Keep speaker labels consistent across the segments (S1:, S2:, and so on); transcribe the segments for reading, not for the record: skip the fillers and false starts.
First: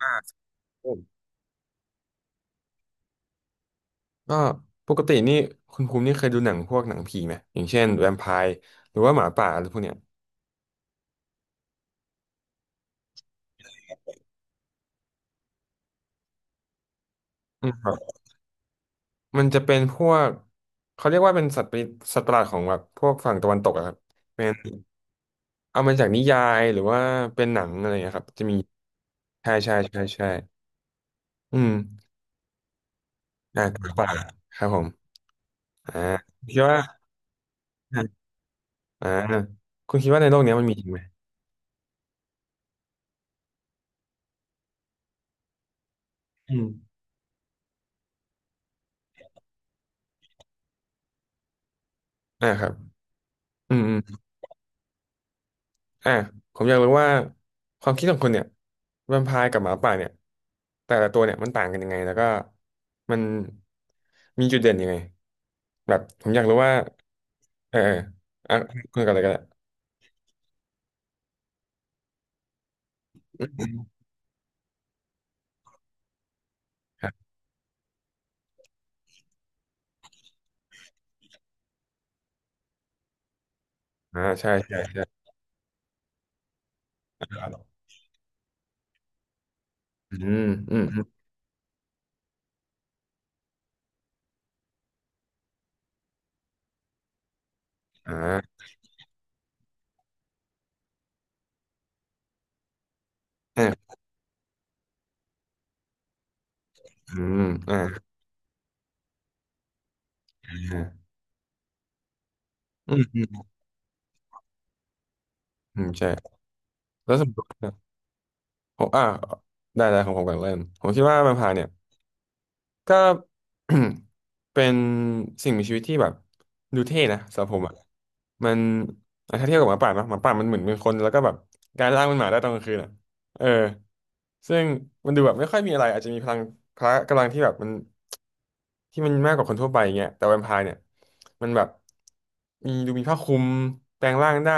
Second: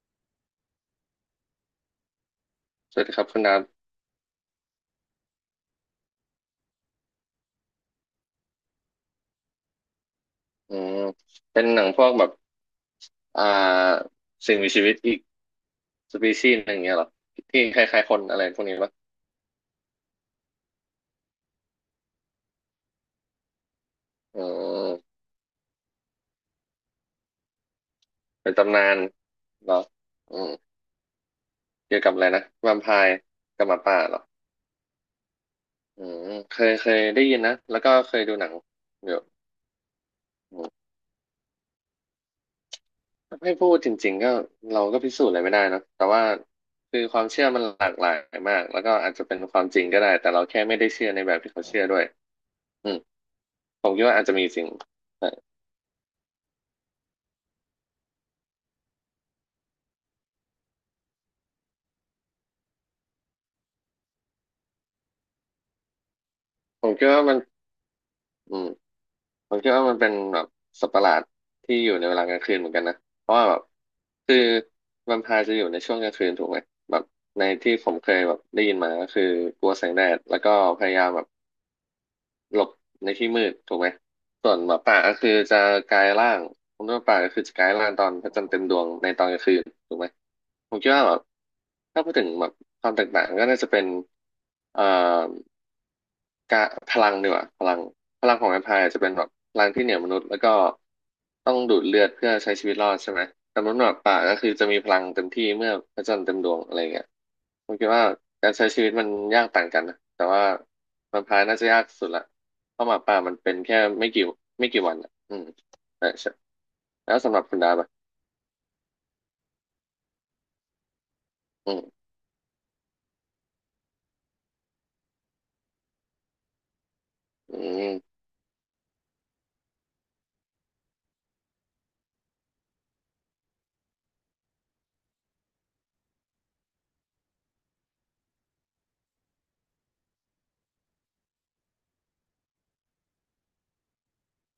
S1: ครับผม
S2: สวัสดีครับคุณดาบ
S1: ก็ปกตินี่คุณภูมินี่เคยดูหนังพวกหนังผีไหมอย่างเช่นแวมไพร์หรือว่าหมาป่าอะไรพวกเนี้ย
S2: อืมเป็นหนังพวกแบบอ่าสิ่งมีชีวิตอีกสปีชีส์หนึ่งอย่างเงี้ยเหรอที่
S1: อืม
S2: ค
S1: ครับ
S2: ล้ายๆคนอะไรพวกนี้ปะ
S1: มันจะเป็นพวกเขาเรียกว่าเป็นสัตว์ประหลาดของแบบพวกฝั่งตะวันตกอะครับ
S2: อื
S1: เป็น
S2: ม
S1: เอามาจากนิยายหรือว่าเป็นหนังอะไรนะครับจะ
S2: เป็น
S1: มี
S2: ตำนาน
S1: ใช่
S2: เหร
S1: ใช่
S2: อ
S1: ใช่ใช่
S2: อืม
S1: อืม
S2: เกี่ยวกับอะไรนะแวมไพร์กับหมา
S1: หมา
S2: ป่า
S1: ป่า
S2: เหรอ
S1: ครับผมอ่า
S2: อืมเค
S1: คิด
S2: ย
S1: ว่า
S2: เคยได้ยินนะแล้วก็เคยดูหนัง
S1: อ่า
S2: เดี๋ยว
S1: คุณคิดว่าในโลกเนี้ย
S2: อื
S1: มันมีจ
S2: ม
S1: ริงไหม
S2: ถ้าให้พูดจริงๆก็เราก็พิสูจน์อะไรไม่ได้เนอะแต่ว่า
S1: อืม
S2: คือความเชื่อมันหลากหลายมากแล้วก็อาจจะเป็นความจริงก็ได้แต่เราแค่ไม่ได้เชื่อในแบบที่เขาเชื่อด้วย
S1: ครับ
S2: อืม
S1: อืม
S2: ผมคิดว่าอาจจะมีสิ่ง
S1: อ่ะผมอยากรู้ว่าความคิดของคนเนี่ยแวมไพร์กับหมาป่าเนี่ยแต่ละตัวเนี่ยมันต่างกันยังไงแล้วก็มันมีจุดเด่นยังไงแบบผมอยากรู้ว่า
S2: ผมคิดว่ามัน
S1: เอออ่ะ
S2: อืม
S1: คุณกันเลยก็ได้
S2: ผมคิดว่ามันเป็นแบบสัตว์ประหลาดที่อยู่ในเวลากลางคืนเหมือนกันนะเพราะว่าแบบคือแวมไพร์จะอยู่ในช่วงกลางคืนถูกไหมแบบ
S1: ครับ
S2: ในที่ผมเคยแบบได้ยินมาก็คือกลัวแสงแดดแล้วก็พยายามแบบหลบในที่มืดถูกไหม
S1: ใช่
S2: ส่วนห
S1: ใช่
S2: มาป่า
S1: ใช่
S2: ก็คือจะกลายร่างผมคิดว่าป่าก็คือจะกลายร่างตอนพระจันทร์เต็มดวงในตอนกลางคืนถูกไหม
S1: อืม
S2: ผ
S1: อื
S2: ม
S1: ม
S2: คิด
S1: อืม
S2: ว่าแบบถ้าพูดถึงแบบความแตกต่างก็น่าจะเป็นเอ่อ กะพลังดีกว่า
S1: อ่
S2: พลังของแว
S1: า
S2: มไพร์จะเป็นแบบพลังที่เหนือมนุษย์แล้วก็ต้องดูดเลือดเพื่อใช้ชีวิตรอดใช่ไหมแต่
S1: อ่
S2: มนุษย์ห
S1: า
S2: มาป่าก็คือจะมีพลังเต็มที่เมื่อพระจันทร์เต็มดวงอะไรเงี้ย
S1: อืม
S2: ผมคิดว่าการใช้ชีวิตมันยากต่างกันนะแต่ว่า
S1: อ่า
S2: แวมไพร์น่าจะยากสุดละเพราะห
S1: อื
S2: มา
S1: ม
S2: ป่า
S1: อื
S2: มัน
S1: ม
S2: เป็นแค่ไม่กี่วันอ่ะอืม
S1: อืมใช่
S2: ใช่ใช่
S1: แล้
S2: แล้
S1: ว
S2: ว
S1: สม
S2: สำ
S1: ม
S2: หรับ
S1: ติ
S2: คุณดาบอะ
S1: ผมได้ของผมก่อนเริ่มผมคิดว่าแวมไพร์เนี่ย
S2: อืม
S1: ก็ เป็นสิ่งมีชีวิตที่แบบดูเท่นะสำหรับ
S2: อื
S1: ผมอ่ะ
S2: ม
S1: มันอ่ะถ้าเทียบกับหมาป่านะหมาป่ามันเหมือนเป็นคนแล้วก็แบบการล่างเป็นหมาได้ตอนกลางคืนอ่ะเออ ซึ่งมันดูแบบไม่ค่อยมีอะไรอาจจะมีพลังพละกำลังที่แบบที่มันมากกว่าคนทั่วไปอย่างเงี้ยแต่แวมไพร์เนี่ยมันแบบมีดูมีผ้าคลุมแปลงร่างได้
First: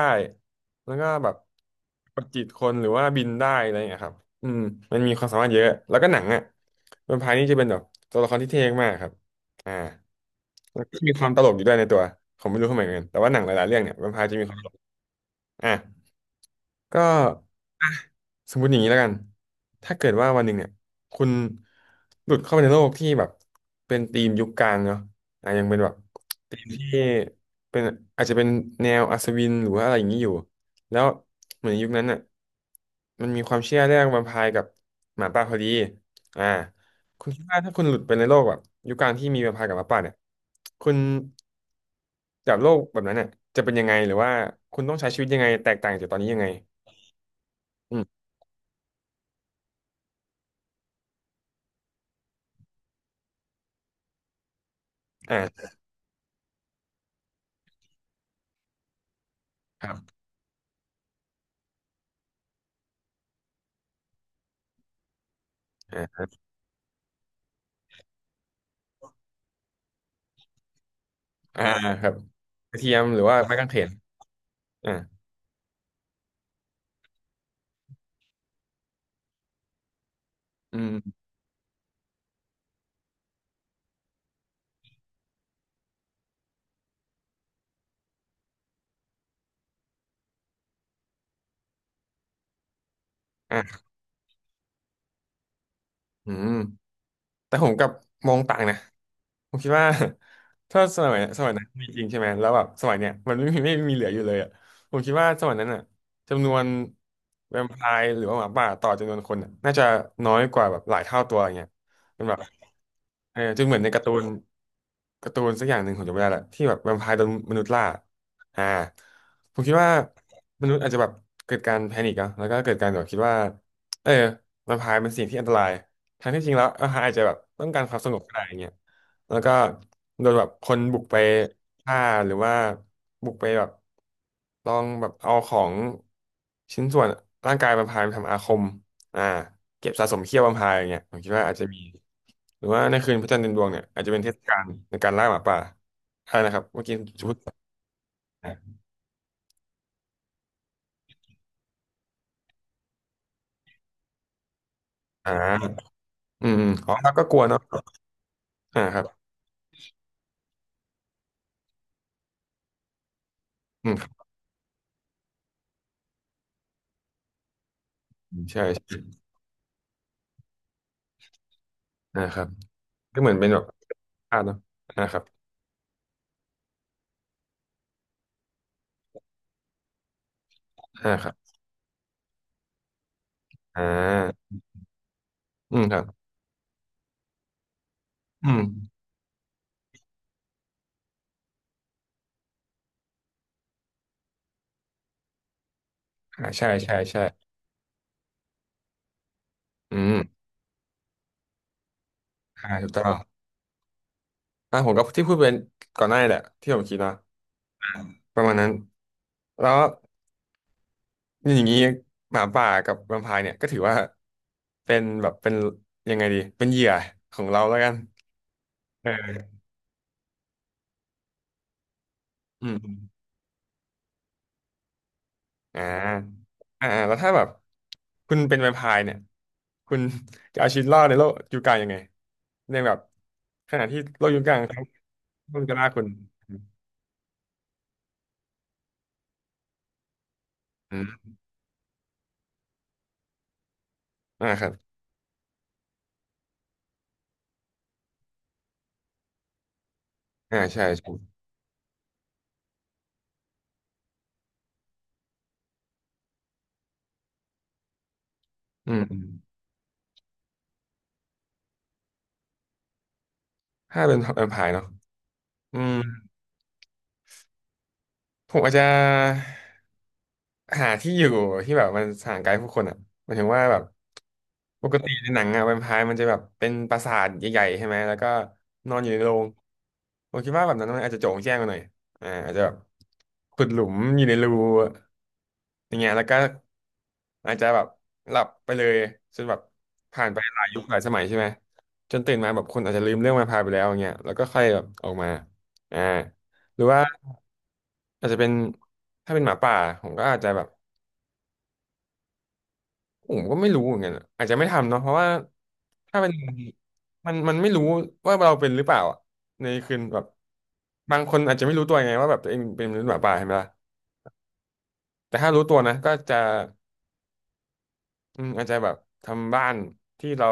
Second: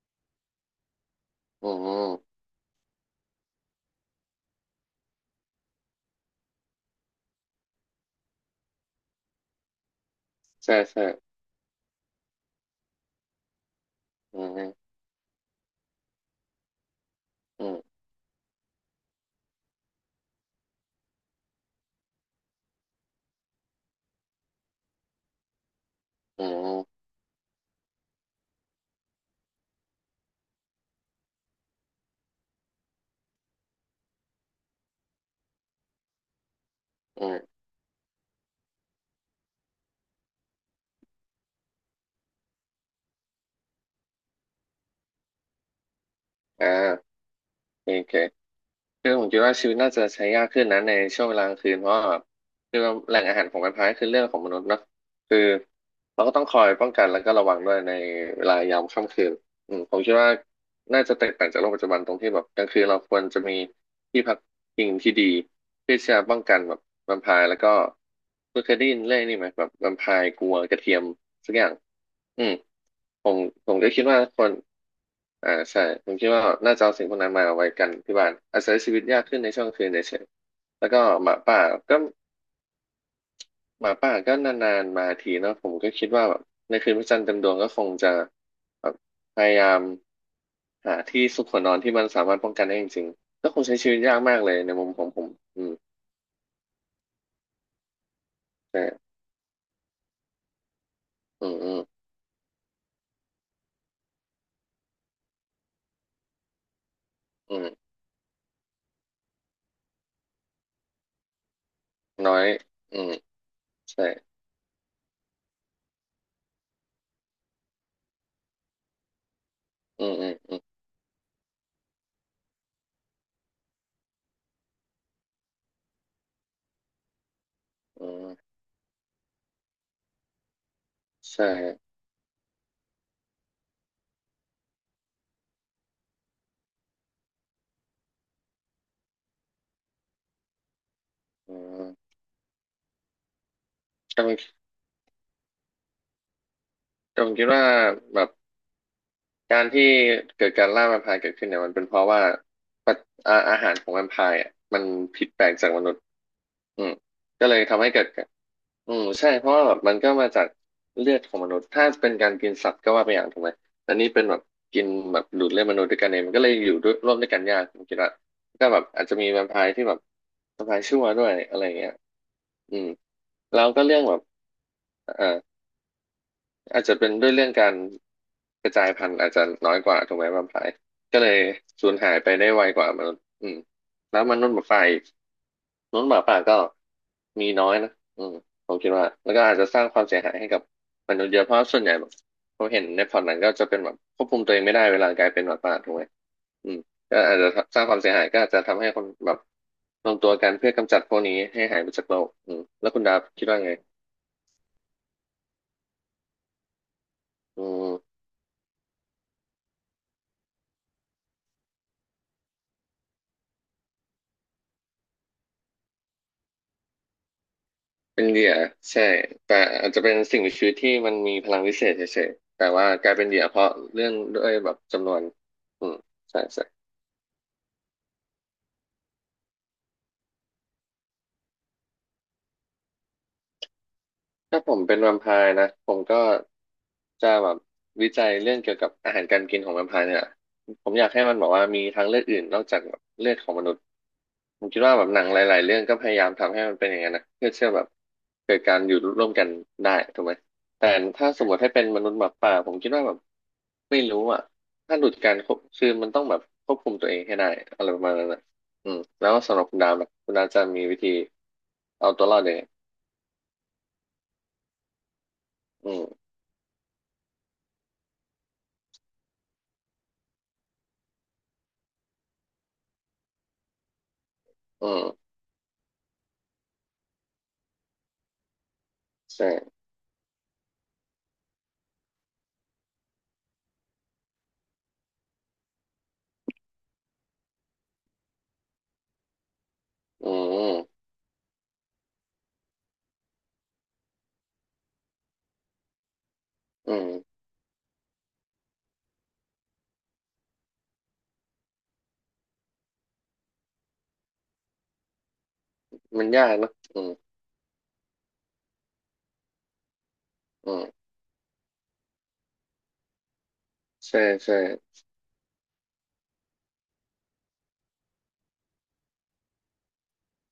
S1: แล้วก็แบบ
S2: อื
S1: ประ
S2: ม
S1: จิตคนหรือว่าบินได้อะไรอย่างเงี้ยครับอืมมันมีความสามารถเยอะแล้วก็หนังอ่ะแวมไพร์นี่จะเป็นแบบตัวละครที่เท่มากครับอ่า
S2: ใช่
S1: แล้วก็
S2: ใช่
S1: มีความตลกอยู่ด้วยในตัวผมไม่รู้ทำไมเหมือนกันแต่ว่าหนังหลายๆเรื่องเนี่ยแวมไพร์จะ
S2: อื
S1: มีความ
S2: ม
S1: ตลกอ่ะ ก็
S2: อื
S1: อ่ะ
S2: ม
S1: สมมติอย่างนี้แล้วกัน ถ้าเกิดว่าวันหนึ่งเนี่ยคุณหลุดเข้าไปในโลกที่แบบเป็นธีมยุคกลางเนาะอ่ะยังเป็นแบบ
S2: อื
S1: ธีมที่
S2: ม
S1: เป็นอาจจะเป็นแนวอัศวินหรือว่าอะไรอย่างนี้อยู่แล้วเหมือนยุคนั้นน่ะมันมีความเชื่อเรื่องแวมไพร์กับหมาป่าพอดีอ่าคุ
S2: อื
S1: ณคิดว่า
S2: ม
S1: ถ้าคุณหลุดไปในโลกแบบยุคกลางที่มีแวมไพร์กับหมาป่าเนี่ยคุณจากโลกแบบนั้นเนี่ยจะเป็นยังไงหรือว่าคุณต้องใช้ชีวิตยังไงแตกต่างจากตอนนี้ยังไง
S2: อ่าโอ
S1: อืม
S2: เค คือผมคิดว่าชีวิตน่าจะใช้ยากขึ้นนะในช่วงเวลากลางคืนเพราะว่าแคือวแหล่งอาหารของมันพายคือเรื่องของมนุษย์เนอะ
S1: อ่
S2: คือ
S1: า
S2: เราก็ต้องคอยป้องกันแล้วก็ระวังด้วยในเวลายามค่ำคืนอืม
S1: ค
S2: ผ
S1: รั
S2: มคิด
S1: บ
S2: ว่าน่าจะแตกต่างจากโลกปัจจุบันตรงที่แบบกลางคืนเราควรจะมีที่พักพิงที่ดีเพื่อที่
S1: ค
S2: จะ
S1: รั
S2: ป้อง
S1: บ
S2: กันแบบแวมไพร์แล้วก็คุณเคยได้ยินเรื่องนี้ไหมแบบแวมไพร์กลัวกระเทียมสักอ
S1: อ่า
S2: ย่าง
S1: ครับ
S2: อืม
S1: กระเทียมหรือ
S2: ผ
S1: ว่า
S2: ม
S1: ไม้กา
S2: ผ
S1: งเข
S2: มก็
S1: น
S2: คิดว่าคน
S1: อ่า
S2: ใช่ผมคิดว่าน่าจะเอาสิ่งพวกนั้นมาเอาไว้กันที่บ้านอาศัยชชีวิตยากขึ้นในช่วงคืนเฉย
S1: อื
S2: ๆแล้วก็
S1: ม
S2: หมาป่าก็หมาป่าก็นานๆมาทีเนาะผมก็คิดว่าแบบในคืนพระจันทร์เต็มดวงก็คงจะแบบพยายามหาที่ซุกหัวนอนที่มันสามารถป้องกันได้จริงๆก็คงใช้
S1: อ่า
S2: ชีวิตยากมากเลยในมุมของผมอืม
S1: อืม แต่ผมกลับมองต่างนะ
S2: ใช่
S1: ผมคิดว่า ถ้าสมัยส
S2: อื
S1: มัย
S2: ม
S1: นั้น
S2: อืม
S1: มีจริงใช่ไหมแล้วแบบสมัยเนี้ยมันไม่มีเหลืออยู่เลยอ่ะผมคิดว่าสมัยนั้นอ่ะจำนวน
S2: อื
S1: แวมไพ
S2: ม
S1: ร์หรือว่าหมาป่าต่อจำนวนคนอะน่าจะน้อยกว่าแบบหลายเท่าตัวอย่างเงี้ยเป็น
S2: น้
S1: แบ
S2: อ
S1: บ
S2: ยอืม
S1: เออจนเหมือนในกา
S2: ใช่
S1: ร์ตูนการ์ตูนสักอย่างหนึ่งผมจำไม่ได้ละที่แบบแวมไพร์โดนมนุษย์ล่าอ่าผมคิดว่า
S2: อืมอืม
S1: มนุษย์อาจจะแบบเกิดการแพนิคอะแล้วก็เกิดการแบบคิดว่าเออแวมไพร์เป็นสิ่งที่อันตราย ทั้งที่จริงแล้วเอออาจจะแบบต้องการความส
S2: อื
S1: งบก็
S2: ม
S1: ได้อย่างเงี้ยแล้วก็โดนแบบคนบุกไป
S2: ใช่
S1: ฆ่าหรือว่าบุกไปแบบลองแบบเอาของชิ้นส่วนร่างกายบัมพายมาทำอาคมอ่าเก็บสะสมเขี้ยวบัมพายอย่างเงี้ยผมคิดว่าอาจ
S2: อื
S1: จะมี หรือว่าในคืนพระจันทร์เต็มดวงเนี่ยอาจจะเป็นเทศกา
S2: ม
S1: ลในการล่าหมาป่าใช่นะครับ เมื่อกี้
S2: แต่
S1: จะ
S2: ผ
S1: พู
S2: ม
S1: ด
S2: คิดว่าแบบการที่เกิดการล่าแวมไพร์เกิดขึ้นเนี่ยมันเป็นเพราะว่าปัจอาหารของแวมไพร์อ่ะมันผิด
S1: อ่
S2: แปลกจากม
S1: า
S2: นุษย์
S1: อืมอม
S2: อื
S1: อ๋อ
S2: ม
S1: แล้วก็กลัว
S2: ก็เล
S1: เนาะ
S2: ยทำให้เกิดการอื
S1: ครับ
S2: มใช่เพราะว่าแบบมันก็มาจากเลือดของมนุษย์ถ้าเป็นการกินสัตว์ก็ว่าไปอย่างถูกไหม
S1: อื
S2: แต่
S1: มค
S2: นี่เป็
S1: รับ
S2: นแบบกินแบบดูดเลือดมนุษย์ด้วยกันเองมันก็เลยอยู่ด้วยร่วมด้วยกันยากผมคิดว่า
S1: ใช่
S2: ก็แบบ
S1: ใช่
S2: อาจจะมีแวมไพร์ที่แบบแวมไพร์ชั่วด้วยอะไรอย่างเงี้ย
S1: นะครับ
S2: อืม
S1: ก็เหมือนเป็นแบ
S2: แล้
S1: บ
S2: วก็เรื่องแบบ
S1: เนาะครั
S2: เอ่
S1: บ
S2: อ อาจจะเป็นด้วยเรื่องการกระจายพันธุ์อาจจะน้อยกว่าถูกไหมแวมไพร์ก็
S1: ค
S2: เล
S1: รับ
S2: ยสูญหายไปได้ไวกว่ามนุษย์อืม
S1: อ่
S2: แล้วม
S1: า
S2: นุษย์หมาป่าอีก
S1: อืม
S2: ม
S1: ครั
S2: นุ
S1: บ
S2: ษย์หมาป่าก็มีน้อยนะอืม
S1: อืม
S2: ผมคิดว่าแล้วก็อาจจะสร้างความเสียหายให้กับมนุษย์เยอะเพราะส่วนใหญ่แบบผมเห็นในพอร์ตหนังก็จะเป็นแบบควบคุมตัวเองไม่ได้เวลากลายเป็นหมาป่าถูกไหม
S1: ใช่
S2: อืม
S1: ใช่
S2: ก็
S1: ใช่
S2: อาจจะสร้างความเสียหายก็อาจจะทำให้คนแบบ
S1: อื
S2: ร
S1: ม
S2: วมตัวกันเพื่อกำจัดพวกนี้ให้หายไปจากโลกอืม
S1: ถู
S2: แล้ว
S1: ก
S2: คุ
S1: ต้
S2: ณ
S1: อง
S2: ดาบคิดว่าไง
S1: ผมก็ที่พูดไปก่อนหน้านี่แหละที่ผมคิดนะ
S2: อื
S1: อ่า
S2: ม
S1: ประมาณนั้นแล้วอย่างนี้หมาป่ากับแวมไพร์เนี่ยก็ถือว่าเป็นยังไงดีเป็นเหยื่อของเราแล้วกัน
S2: เป็นเหยื่อใช่
S1: เออ
S2: แต่อาจจะเป็นสิ่งมีชีวิตที่มันมีพลังวิเศษเฉยๆแต่
S1: อืม
S2: ว่า
S1: อืม
S2: กลายเป็นเหยื่อเพราะเรื่องด้วยแบบจำนวน
S1: อ่า
S2: อืมใช่ใช่
S1: แล้วถ้าแบบคุณเป็นแวมไพร์เนี่ยคุณจะเอาชีวิตรอดในโลกยุคกลางยังไงในแบบขณะที่โลกยุคกลาง
S2: ถ้าผม
S1: เขา
S2: เป็นแวมไพร์
S1: มัน
S2: นะ
S1: ก็ล่า
S2: ผม
S1: คุณ
S2: ก็จะแบบวิจัยเรื่องเกี่ยวกับอาหารการกินของแวมไพร์เนี่ยผม
S1: อื
S2: อยากให้
S1: ม
S2: มันบอกว่ามีทางเลือกอื่นนอกจากแบบเลือดของมนุษย์ผ
S1: ครั
S2: ม
S1: บ
S2: คิดว่าแบบหนังหลายๆเรื่องก็พยายามทำให้มันเป็นอย่างนั้นนะเพื่อเชื่อแบบเกิดการอยู่ร่วมกันได้ถูกไหม
S1: ใช่
S2: แต่ถ้า
S1: ใช่
S2: สมมติให้เป็นมนุษย์หมาป่าผมคิดว่าแบบไม่รู้อ่ะถ้าหลุดการควบคือมันต้องแบบควบคุมตัวเองให้ได้อะไรประมาณนั้นนะอื
S1: อื
S2: ม
S1: มอืม
S2: แล้วสำหรับคุณดาวนะคุณดาวจะมีวิธีเอาตัวรอดยังไง
S1: ถ้าเป็นแวมไพร์เนาะอื
S2: อื
S1: ม
S2: ม
S1: ผมอาจจะหาที่อยู่ที่แบบมันห่างไกลผู้คนอ่ะหมายถึงว่าแบบป
S2: อื
S1: กติใน
S2: ม
S1: หนังอะแวมไพร์มันจะแบบเป็นปราสาทใหญ่ๆใช่ไหมแล้วก็นอนอยู่ในโรง
S2: ใช่
S1: ผมคิดว่าแบบนั้นมันอาจจะโจ่งแจ้งไาหน่อยอาจจะแบบขุดหลุมอยู่ในรูอย่างเงี้ยแล้วก็ อาจจะแบบหลับไปเลยจนแบบผ่า
S2: อื
S1: นไปหลายยุคหลาย
S2: ม
S1: สมัยใช่ไหมจนตื่นมาแบบคนอาจจะลืมเรื่องมาพาไปแล้วอย่างเงี้ยแล้วก็ค่อยแบบออกมาอ่าหรือ
S2: อื
S1: ว่า
S2: ม
S1: อาจจะเป็นถ้าเป็นหมาป่าผมก็อาจจะแบบผมก็ไม่รู้เหมือนกันอะอาจจะไม่ทำเนาะเพราะว่าถ้า
S2: มัน
S1: เป็น
S2: ยากเนอะอืม
S1: มันไม่รู้ว่าเราเป็นหรือเปล่าอะในคืนแบบ
S2: อืม
S1: บางคนอาจจะไม่รู้ตัวไงว่าแบบตัวเองเป็นมนุษย์หมาป่าใช่ไหมล่ะ
S2: ใช่ใช่
S1: แต่ถ้ารู้ตัวนะก็จะ อืมอาจจะแบบทำบ้านที่เรา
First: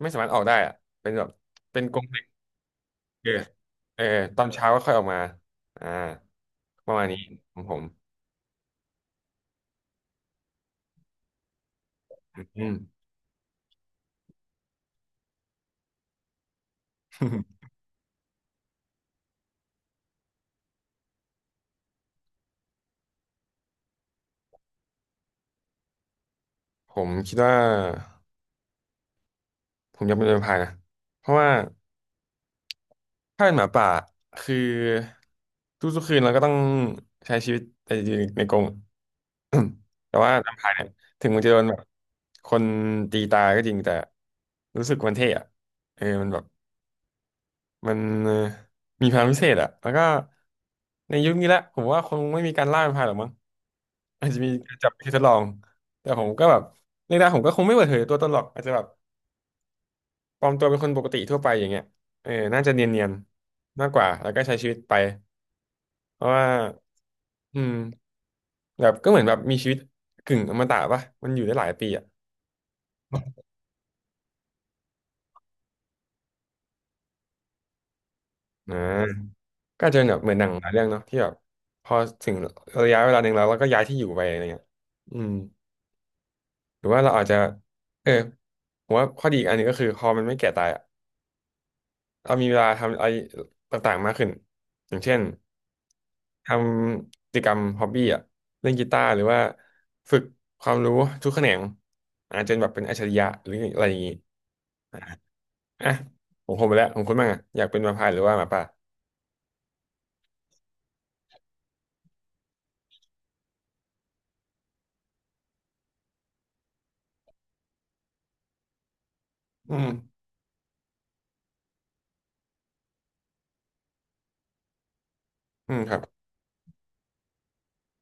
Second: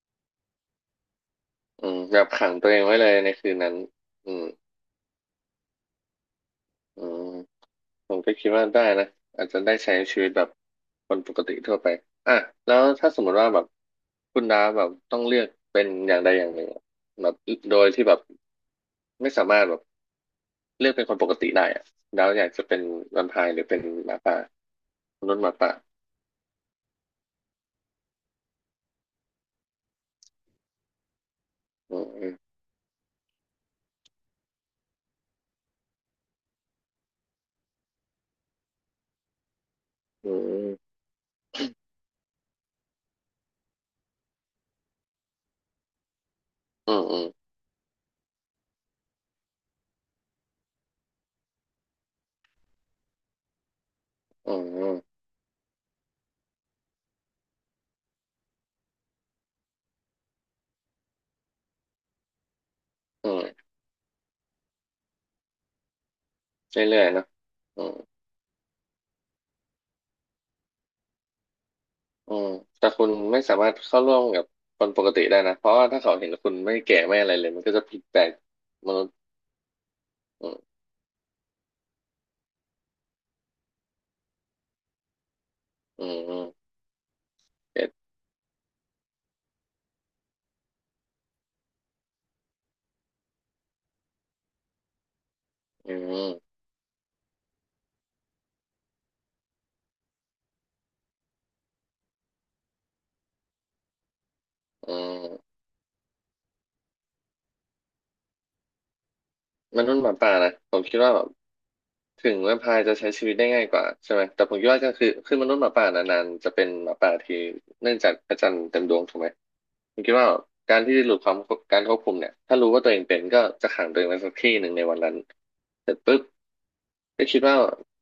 S1: ไม่สามารถออกได้อะเป็นแบบเป็น
S2: อื
S1: กร
S2: ม
S1: งเห
S2: แบ
S1: ล็ก
S2: บขังตัวเองไว้เลย
S1: เอ
S2: ใน
S1: อ
S2: คืนนั้น
S1: เออ
S2: อื
S1: ต
S2: ม
S1: อนเช้าก็ค่อยออกมาอ่าประ
S2: อื
S1: มาณนี้
S2: ม
S1: ของผม
S2: ผมก็คิดว่าได้นะอาจจะได้ใช้ชีวิตแบบคนปกติทั่วไปอ่ะ
S1: อื
S2: แล้
S1: ม
S2: วถ้าสมมติว่าแบบคุณดาแบบต้องเลือกเป็นอย่างใดอย่างหนึ่งอะแบบ โดยที่แบบไม่สามารถแบบเลือกเป็นคนปกติได้อะดาวอยากจะเป็นแวมไพร์หรือเป็นหมาป่ามนุษย์หมาป่า
S1: ผมคิดว่าผมอยากเป็นแวมไพร์นะเพราะว่า
S2: อืม
S1: ถ้าเป็นหมาป่าคือทุกๆคืนเราก็ต้องใช้ชีวิตในกรง แต่
S2: อื
S1: ว่าแวมไพ
S2: ม
S1: ร์เนี่ยถึงมันจะโดนแบบคนตีตายก็จริงแต่รู้สึกมันเท่อะเออมันแบบ
S2: อืมอืม
S1: มันเอ่อมีพลังพิเศษอะแล้วก็ในยุคนี้แหละผมว่าคงไม่มีการล่าเป็นพรายหรอกมั้งอาจจะมี
S2: อืม
S1: การ
S2: อื
S1: จับ
S2: ม
S1: ไปทดลองแต่ผมก็แบบในด้านผมก็คงไม่เปิดเผยตัวตนหรอกอาจจะแบบปลอมตัวเป็นคนปกติทั่วไปอย่างเงี้ยเออน่าจะเนียน
S2: อืม
S1: ๆมากกว่าแล้วก็ใช้ชีวิตไปเพราะว่า
S2: เรื่อยๆเนอะ
S1: อืม
S2: อืม
S1: แบบก็เหมือนแบบมีชีวิตกึ่งอมตะป่ะมันอยู่ได้หลายปีอ่ะ
S2: อืมแต่คุณไม่สามารถเข้าร่วมกับคนปกติได้นะ เพราะว่าถ้าเขาเห็นคุณไม่แก่ไม่อะไรเลยมันก็จะผิดแปลก
S1: อ
S2: มนุษย์
S1: ่าก็อาจจะเป็นแบบเหมือนหนั
S2: อื
S1: งหลาย
S2: ม
S1: เรื่องเนาะที่แบบพอถึงระยะเวลาหนึ่งแล้วเราก็ย้ายที่อยู่ไปอะไรเงี้ยอืม
S2: อืมอืม
S1: หรือว่าเราอาจจะ
S2: เก็ต
S1: เออ ผมว่าข้อดีอีกอันหนึงก็คือพอมันไม่แก่ตายอะเรามีเวลาทำอะไรต่างๆมากขึ้น อย่างเช่น
S2: อื
S1: ท
S2: ม
S1: ำกิจกรรมฮอบบี้อ่ะเล่นกีตาร์หรือว่าฝึกความรู้ทุกแขนงอาจจะแบบเป็นอัจฉริยะหรืออะไรอย่างงี้
S2: อืม
S1: อ่ะผมคงไปแล้วผมคุณบ้างอ่ะอยากเป็นมาพายหรือว่าหมาป่า
S2: มนุษย์หมาป่านะ ผมคิดว่าแบบ ถึงแวมไพร์จะใช้ชีวิตได้ง่ายกว่าใช่ไหมแต่ผมคิดว่าก็คือมนุษย์หมาป่านานๆจะเป็นหมาป่าที่เนื่องจากพระจันทร์เต็มดวงถูกไหม
S1: อืม
S2: ผมคิดว่าการที่หลุดความการควบคุมเนี่ยถ้ารู้ว่าตัวเองเป็นก็จะขังตัวเองไว้สักที่หนึ่งในวันนั้น
S1: อืม
S2: เส
S1: ค
S2: ร็จ
S1: รับ
S2: ปุ๊บก็คิดว่า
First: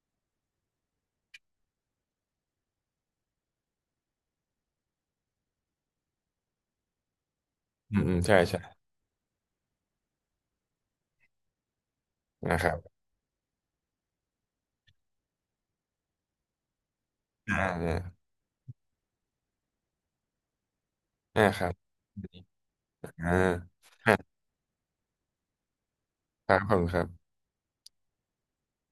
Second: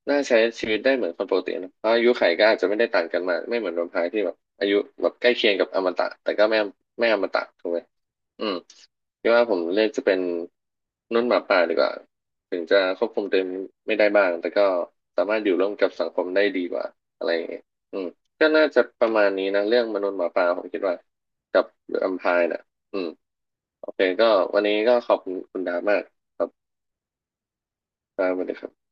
S2: น่าใช้ชีวิตได้เหมือนคนปกตินะเพราะอายุไขก็อาจจะไม่ได้ต่างกันมากไม่เหมือนแวมไพร์ที่แบบอายุแบบใกล้เคียงกับอมตะแต่ก็ไม่อมตะถูกไหม
S1: อืมอืมใช่
S2: อืม
S1: ใช่
S2: คิดว่าผมเลือกจะเป็นมนุ่นหมาป่าดีกว่า ถึ
S1: นะ
S2: ง
S1: ครั
S2: จะ
S1: บ
S2: ควบคุมตัวเองไม่ได้บ้างแต่ก็สามารถอยู่ร่วมกับสังคมได้ดีกว่าอะไรอย่าง
S1: อ่า
S2: เงี้ยอืม
S1: อ่า
S2: ก็น่าจะประมาณนี้นะเรื่องมนุษย์หมาป่าผมคิดว่า
S1: อ่าค
S2: กับ
S1: รับ
S2: แอมไพร์น่ะอืม
S1: อ่า
S2: โอเค
S1: อ่า
S2: ก็วันนี้ก็ขอบคุณคุณดามากครั
S1: ค
S2: บ
S1: รับขอบคุณครับ
S2: ดาสวัสดีครับ